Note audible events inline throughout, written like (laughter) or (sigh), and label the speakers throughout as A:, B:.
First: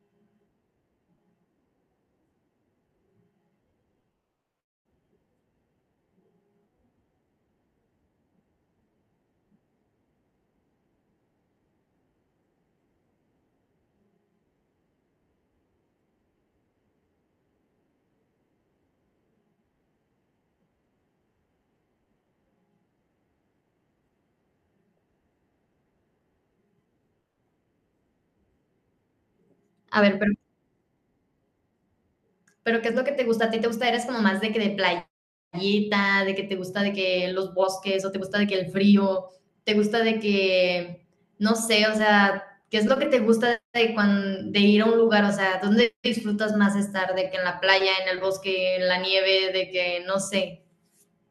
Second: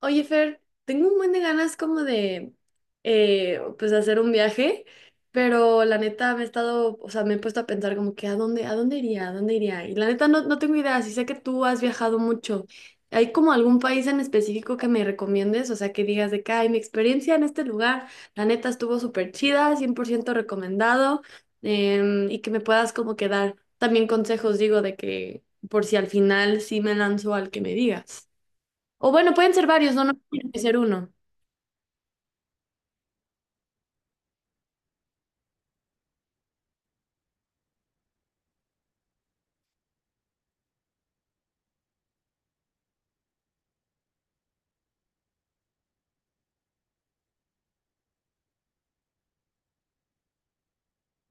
A: Oye, Fer, tengo un buen de ganas como de, pues, hacer un viaje, pero la neta me he estado, o sea, me he puesto a pensar como que, a dónde iría? ¿A dónde iría? Y la neta no, no tengo idea, sí sé que tú has viajado mucho. ¿Hay como algún país en específico que me recomiendes? O sea, que digas de que, ay, mi experiencia en este lugar, la neta estuvo súper chida, 100% recomendado, y que me puedas como que dar también consejos, digo, de que, por si al final sí me lanzo al que me digas. O bueno, pueden ser varios,
B: A
A: no, no
B: ver, pero,
A: tiene que ser uno.
B: ¿qué es lo que te gusta? ¿A ti te gusta? ¿Eres como más de que de playita, de que te gusta de que los bosques, o te gusta de que el frío, te gusta de que, no sé, o sea, ¿qué es lo que te gusta de, de ir a un lugar? O sea, ¿dónde disfrutas más estar? ¿De que en la playa, en el bosque, en la nieve, de que, no sé?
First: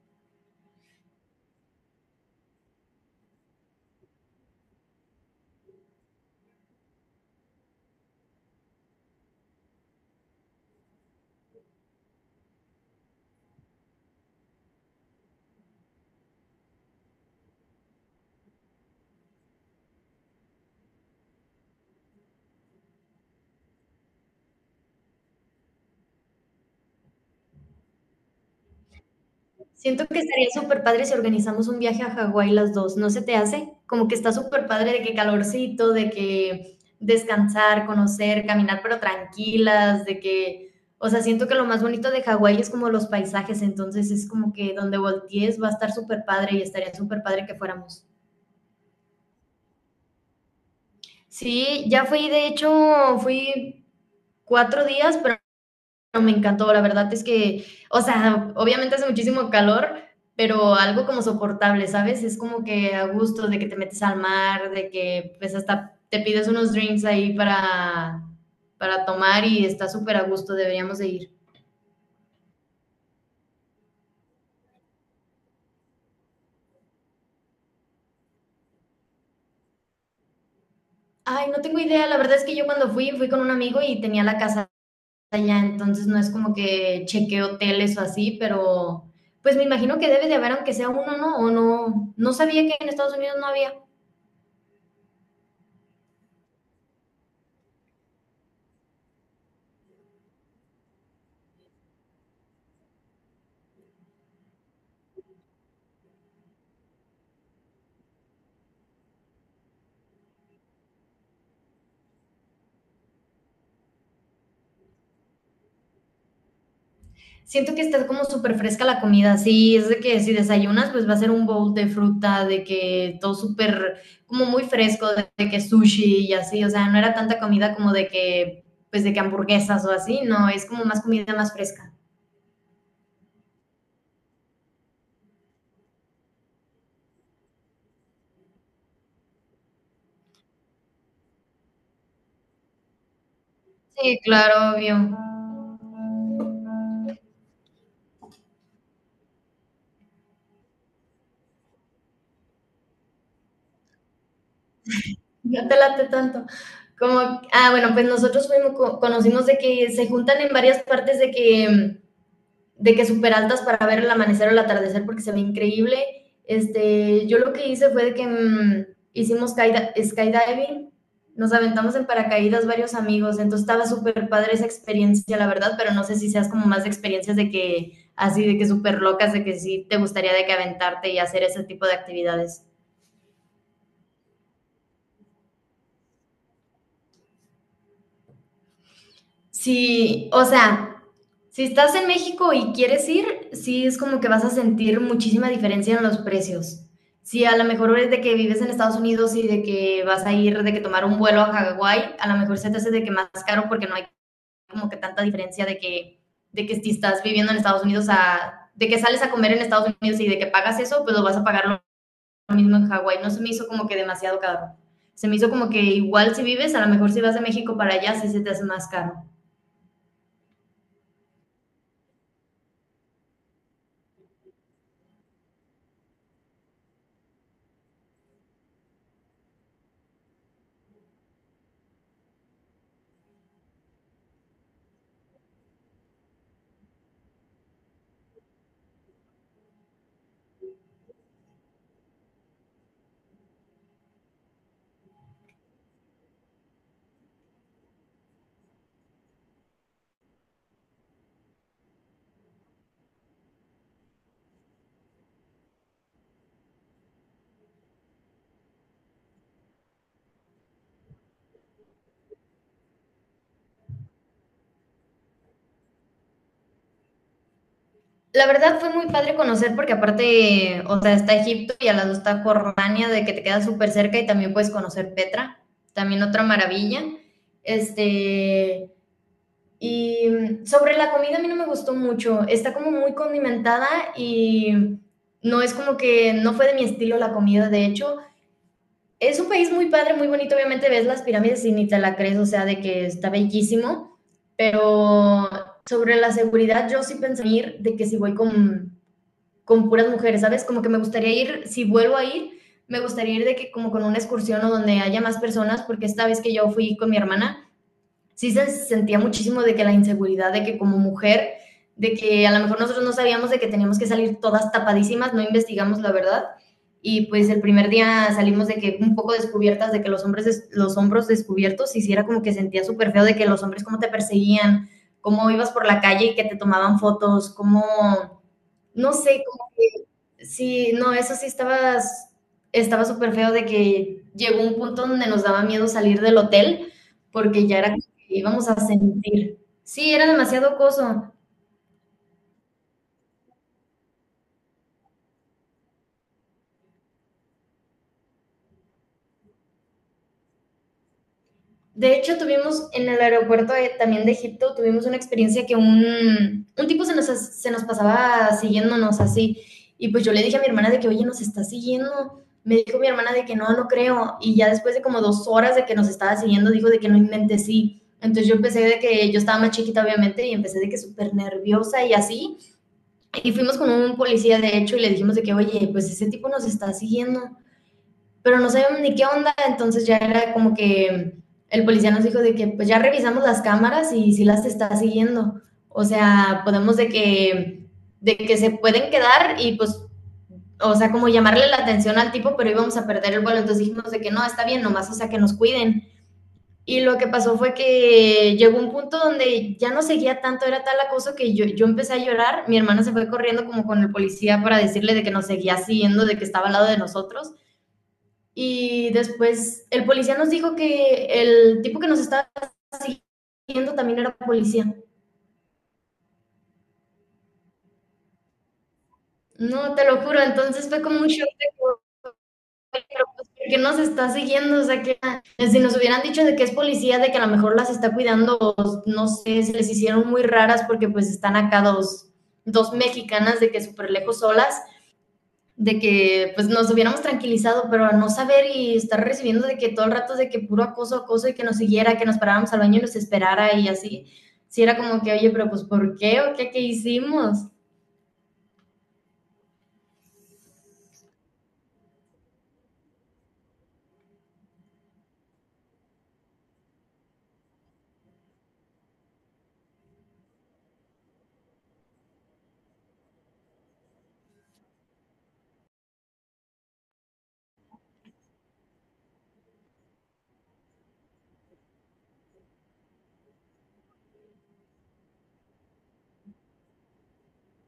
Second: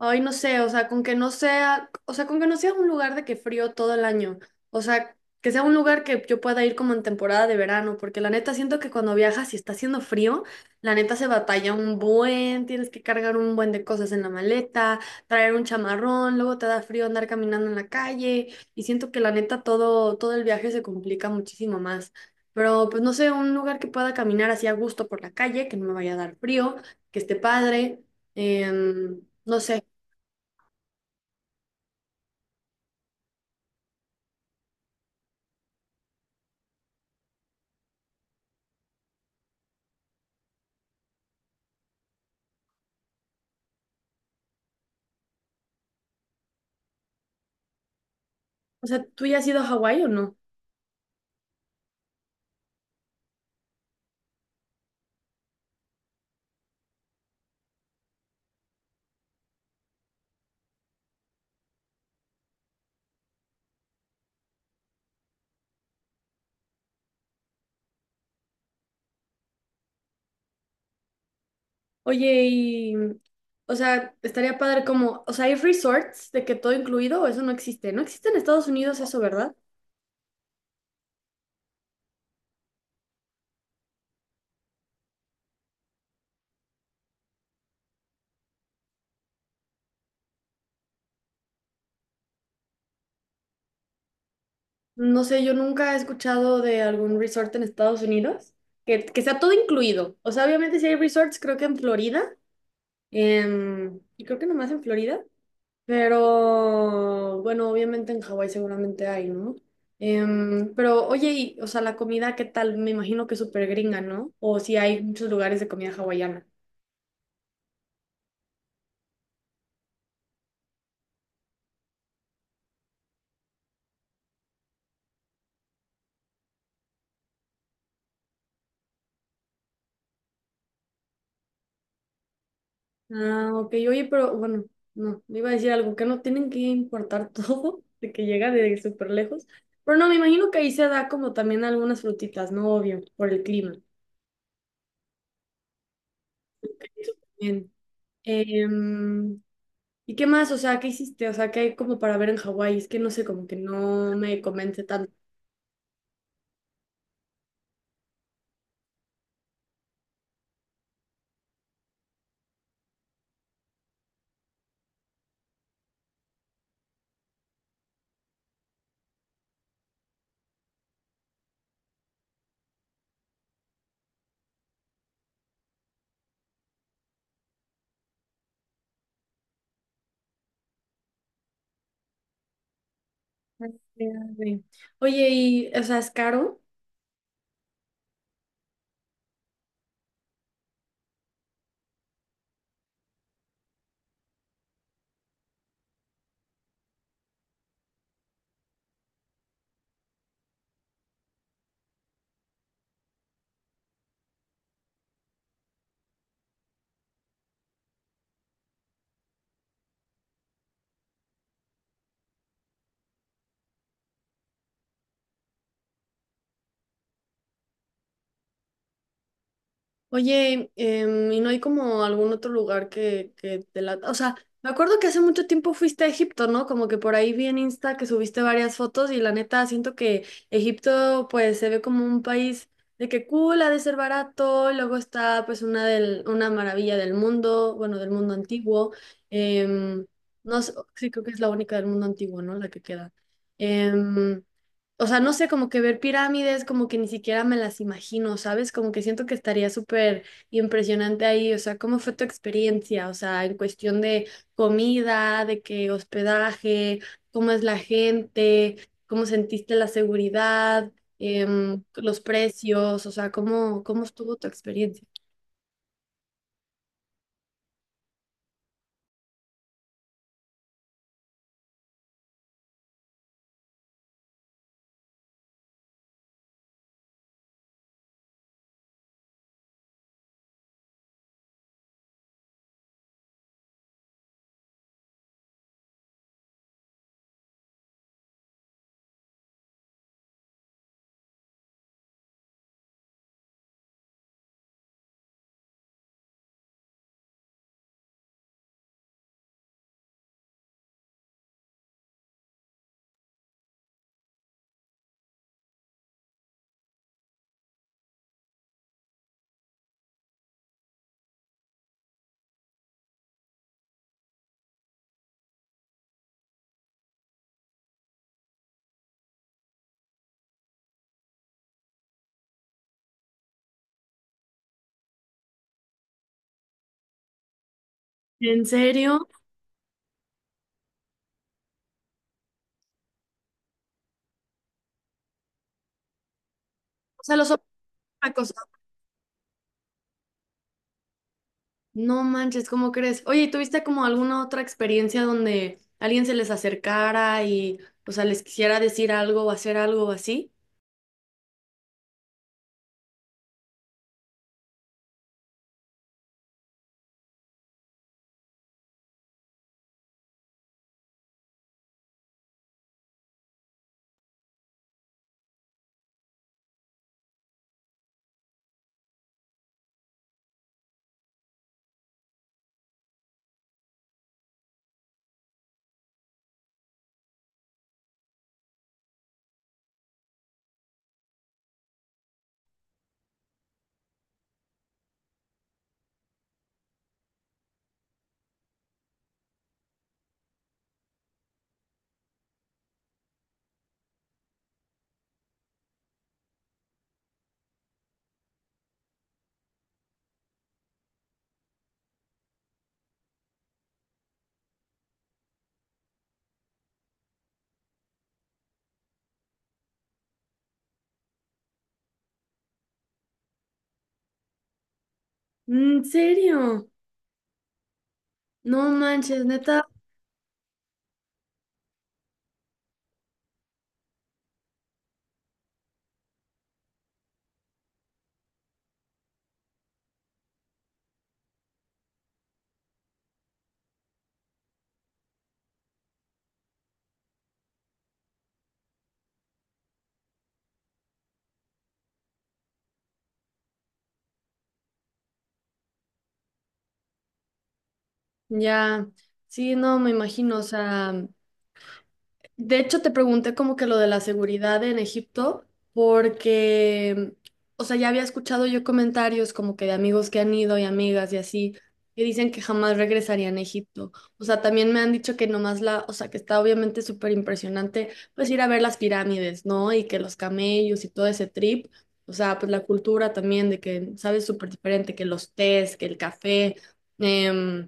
A: Ay, no sé, o sea, con que no sea, o sea, con que no sea un lugar de que frío todo el año, o sea, que sea un lugar que yo pueda ir como en temporada de verano, porque la neta siento que cuando viajas y está haciendo frío, la neta se batalla un buen, tienes que cargar un buen de cosas en la maleta, traer un chamarrón, luego te da frío andar caminando en la calle, y siento que la neta todo, todo el viaje se complica muchísimo más. Pero pues no sé, un lugar que pueda caminar así a gusto por la calle, que no me vaya a dar frío, que esté padre, no sé.
B: Siento que estaría súper padre si organizamos un viaje a Hawái las 2. ¿No se te hace? Como que está súper padre de que calorcito, de que descansar, conocer, caminar, pero tranquilas, de que, o sea, siento que lo más bonito de Hawái es como los paisajes, entonces es como que donde voltees va a estar súper padre y estaría súper padre que fuéramos.
A: O sea, ¿tú ya has ido a Hawái o no?
B: Sí, ya fui, de hecho, fui 4 días, pero me encantó. La verdad es que, o sea, obviamente hace muchísimo calor, pero algo como soportable, ¿sabes? Es como que a gusto de que te metes al mar, de que pues hasta te pides unos drinks ahí para tomar y está súper a gusto, deberíamos de ir.
A: Oye, y, o sea, estaría padre como, o sea, ¿hay resorts de que todo incluido o eso no existe? No existe en Estados Unidos eso, ¿verdad?
B: Ay, no tengo idea, la verdad es que yo cuando fui, fui con un amigo y tenía la casa allá, entonces no es como que chequeé hoteles o así, pero pues me imagino que debe de haber aunque sea uno, ¿no? O no, no sabía que en Estados Unidos no había.
A: No sé, yo nunca he escuchado de algún resort en Estados Unidos que sea todo incluido. O sea, obviamente si hay resorts, creo que en Florida, y creo que nomás en Florida, pero bueno, obviamente en Hawái seguramente hay, ¿no? Pero oye, y, o sea, la comida, ¿qué tal? Me imagino que es súper gringa, ¿no? O si hay muchos lugares de comida hawaiana.
B: Siento que está como súper fresca la comida, sí, es de que si desayunas, pues va a ser un bowl de fruta, de que todo súper, como muy fresco, de que sushi y así, o sea, no era tanta comida como de que, pues de que hamburguesas o así, no, es como más comida más fresca.
A: Ah, ok, oye, pero bueno, no, me iba a decir algo, que no tienen que importar (laughs) todo, de que llega de súper lejos. Pero no, me imagino que ahí se da como también algunas frutitas, ¿no? Obvio, por el clima.
B: Sí, claro, obvio.
A: Eso también. Em, ¿Y qué más? O sea, ¿qué hiciste? O sea, ¿qué hay como para ver en Hawái? Es que no sé, como que no me convence tanto.
B: No te late tanto. Como, ah, bueno, pues nosotros fuimos, conocimos de que se juntan en varias partes de que de que súper altas para ver el amanecer o el atardecer porque se ve increíble. Este, yo lo que hice fue de que hicimos skydiving, nos aventamos en paracaídas varios amigos, entonces estaba súper padre esa experiencia, la verdad, pero no sé si seas como más de experiencias de que así, de que súper locas, de que sí te gustaría de que aventarte y hacer ese tipo de actividades.
A: Ah, sí. Oye, y, o sea, ¿es caro?
B: Sí, o sea, si estás en México y quieres ir, sí es como que vas a sentir muchísima diferencia en los precios. Si a lo mejor es de que vives en Estados Unidos y de que vas a ir, de que tomar un vuelo a Hawái, a lo mejor se te hace de que más caro porque no hay como que tanta diferencia de que si estás viviendo en Estados Unidos, a, de que sales a comer en Estados Unidos y de que pagas eso, pues lo vas a pagar lo mismo en Hawái. No se me hizo como que demasiado caro. Se me hizo como que igual si vives, a lo mejor si vas de México para allá, sí se te hace más caro.
A: Oye, ¿y no hay como algún otro lugar que te la... O sea, me acuerdo que hace mucho tiempo fuiste a Egipto, ¿no? Como que por ahí vi en Insta que subiste varias fotos y la neta siento que Egipto pues se ve como un país de que cool, ha de ser barato, luego está pues una, del, una maravilla del mundo, bueno, del mundo antiguo. em, no sé, sí, creo que es la única del mundo antiguo, ¿no? La que queda. Em, o sea, no sé, como que ver pirámides, como que ni siquiera me las imagino, ¿sabes? Como que siento que estaría súper impresionante ahí, o sea, ¿cómo fue tu experiencia? O sea, en cuestión de comida, de qué hospedaje, cómo es la gente, cómo sentiste la seguridad, los precios, o sea, ¿cómo, cómo estuvo tu experiencia?
B: La verdad fue muy padre conocer porque aparte, o sea, está Egipto y al lado está Jordania, de que te queda súper cerca y también puedes conocer Petra, también otra maravilla. Este, y sobre la comida a mí no me gustó mucho, está como muy condimentada y no es como que no fue de mi estilo la comida, de hecho. Es un país muy padre, muy bonito, obviamente ves las pirámides y ni te la crees, o sea, de que está bellísimo, pero sobre la seguridad yo sí pensé ir de que si voy con puras mujeres, ¿sabes? Como que me gustaría ir, si vuelvo a ir, me gustaría ir de que como con una excursión o donde haya más personas, porque esta vez que yo fui con mi hermana, sí se sentía muchísimo de que la inseguridad, de que como mujer, de que a lo mejor nosotros no sabíamos de que teníamos que salir todas tapadísimas, no investigamos la verdad. Y pues el primer día salimos de que un poco descubiertas, de que los hombres, los hombros descubiertos, hiciera sí era como que sentía súper feo de que los hombres cómo te perseguían, cómo ibas por la calle y que te tomaban fotos, cómo
A: ¿En
B: no
A: serio?
B: sé, como que sí, no, eso sí estaba, estaba súper feo de que llegó un punto donde nos daba miedo salir del hotel
A: O sea, los
B: porque ya era como que
A: tacos.
B: íbamos a sentir. Sí, era demasiado coso.
A: No manches, ¿cómo crees? Oye, ¿y tuviste como alguna otra experiencia donde alguien se les acercara y, o sea, les quisiera decir algo o hacer algo así?
B: De hecho, tuvimos en el aeropuerto también de Egipto, tuvimos una experiencia que un tipo se nos pasaba siguiéndonos así. Y pues yo le dije a mi hermana de que, oye, nos está siguiendo. Me dijo mi hermana de que no, no creo. Y ya después de como 2 horas de que nos estaba siguiendo, dijo de que no inventé sí. Entonces yo empecé de que yo estaba más chiquita, obviamente, y empecé de que súper nerviosa y así. Y fuimos con un policía, de hecho, y le dijimos de que, oye, pues ese tipo nos está siguiendo pero no sabíamos ni qué onda, entonces ya era como que el policía nos dijo de que pues ya revisamos las cámaras y si las está siguiendo. O sea, podemos de que se pueden quedar y pues, o sea, como llamarle la atención al tipo, pero íbamos a perder el vuelo. Entonces dijimos de que no, está bien, nomás, o sea, que nos cuiden. Y lo que pasó fue que llegó un punto donde ya no seguía tanto, era tal acoso que yo empecé a llorar, mi hermana se fue corriendo como con el policía para decirle de que nos seguía siguiendo, de que estaba al lado de nosotros. Y después el policía nos dijo que el tipo que nos estaba siguiendo también era policía.
A: ¿En serio? No manches, neta.
B: No, te lo juro, entonces fue como un shock de pero pues, ¿nos está siguiendo? O sea, que si nos hubieran dicho de que es policía, de que a lo mejor las está cuidando, o no sé, se les hicieron muy raras porque pues están acá dos mexicanas de que súper lejos solas de que pues nos hubiéramos tranquilizado, pero no saber y estar recibiendo de que todo el rato de que puro acoso, acoso y que nos siguiera, que nos paráramos al baño y nos esperara y así. Si sí, era como que, oye, pero pues ¿por qué o qué, qué hicimos?
A: Ya, sí, no, me imagino, o sea, de hecho, te pregunté como que lo de la seguridad en Egipto, porque, o sea, ya había escuchado yo comentarios como que de amigos que han ido y amigas y así, que dicen que jamás regresarían a Egipto. O sea, también me han dicho que nomás la, o sea, que está obviamente súper impresionante, pues ir a ver las pirámides, ¿no? Y que los camellos y todo ese trip, o sea, pues la cultura también de que, ¿sabes? Súper diferente, que los tés, que el café. em,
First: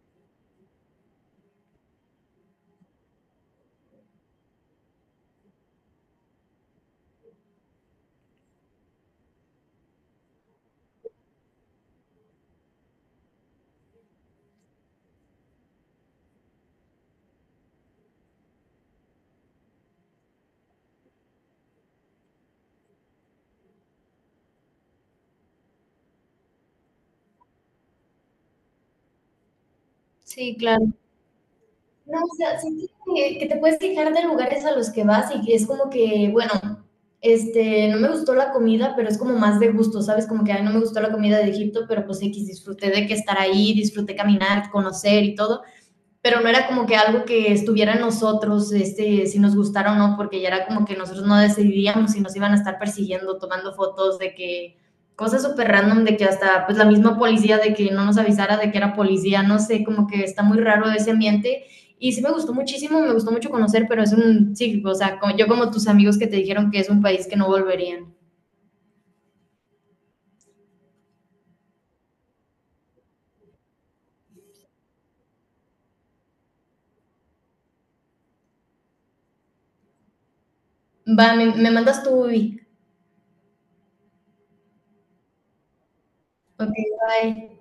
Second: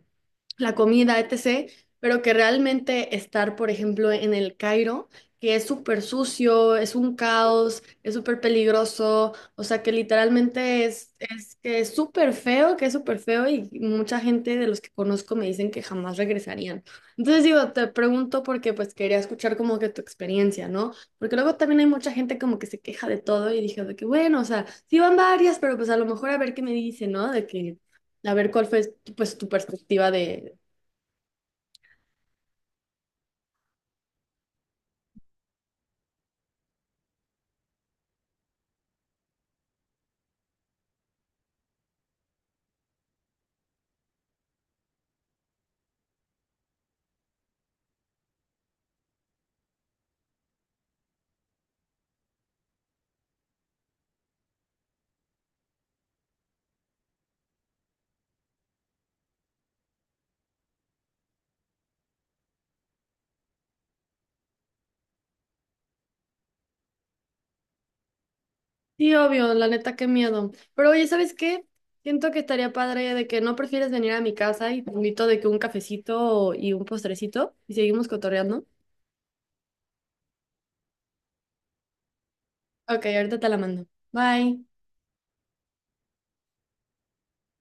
A: la comida, etc., pero que realmente estar, por ejemplo, en el Cairo, que es súper sucio, es un caos, es súper peligroso, o sea, que literalmente es que es súper feo, que es súper feo y mucha gente de los que conozco me dicen que jamás regresarían. Entonces digo, te pregunto porque pues quería escuchar como que tu experiencia, ¿no? Porque luego también hay mucha gente como que se queja de todo y dije de que bueno, o sea, sí van varias, pero pues a lo mejor a ver qué me dice, ¿no? De que a ver cuál fue pues tu perspectiva de,
B: Sí, claro. No, o sea, sí que te puedes quejar de lugares a los que vas y que es como que, bueno, este, no me gustó la comida, pero es como más de gusto, ¿sabes? Como que a no me gustó la comida de Egipto, pero pues X, disfruté de que estar ahí, disfruté caminar, conocer y todo pero no era como que algo que estuviera en nosotros, este, si nos gustara o no, porque ya era como que nosotros no decidíamos si nos iban a estar persiguiendo, tomando fotos de que cosas súper random, de que hasta pues la misma policía, de que no nos avisara de que era policía, no sé, como que está muy raro ese ambiente. Y sí me gustó muchísimo, me gustó mucho conocer, pero es un, sí, o sea, como, yo como tus amigos que te dijeron que es un país que no volverían.
A: sí, obvio, la neta, qué miedo. Pero oye, ¿sabes qué? Siento que estaría padre de que no prefieres venir a mi casa y te invito de que un cafecito y un postrecito y seguimos cotorreando.
B: Va, me mandas tú, Ubi.
A: Ok, ahorita te la mando. Bye.
B: Ok, bye.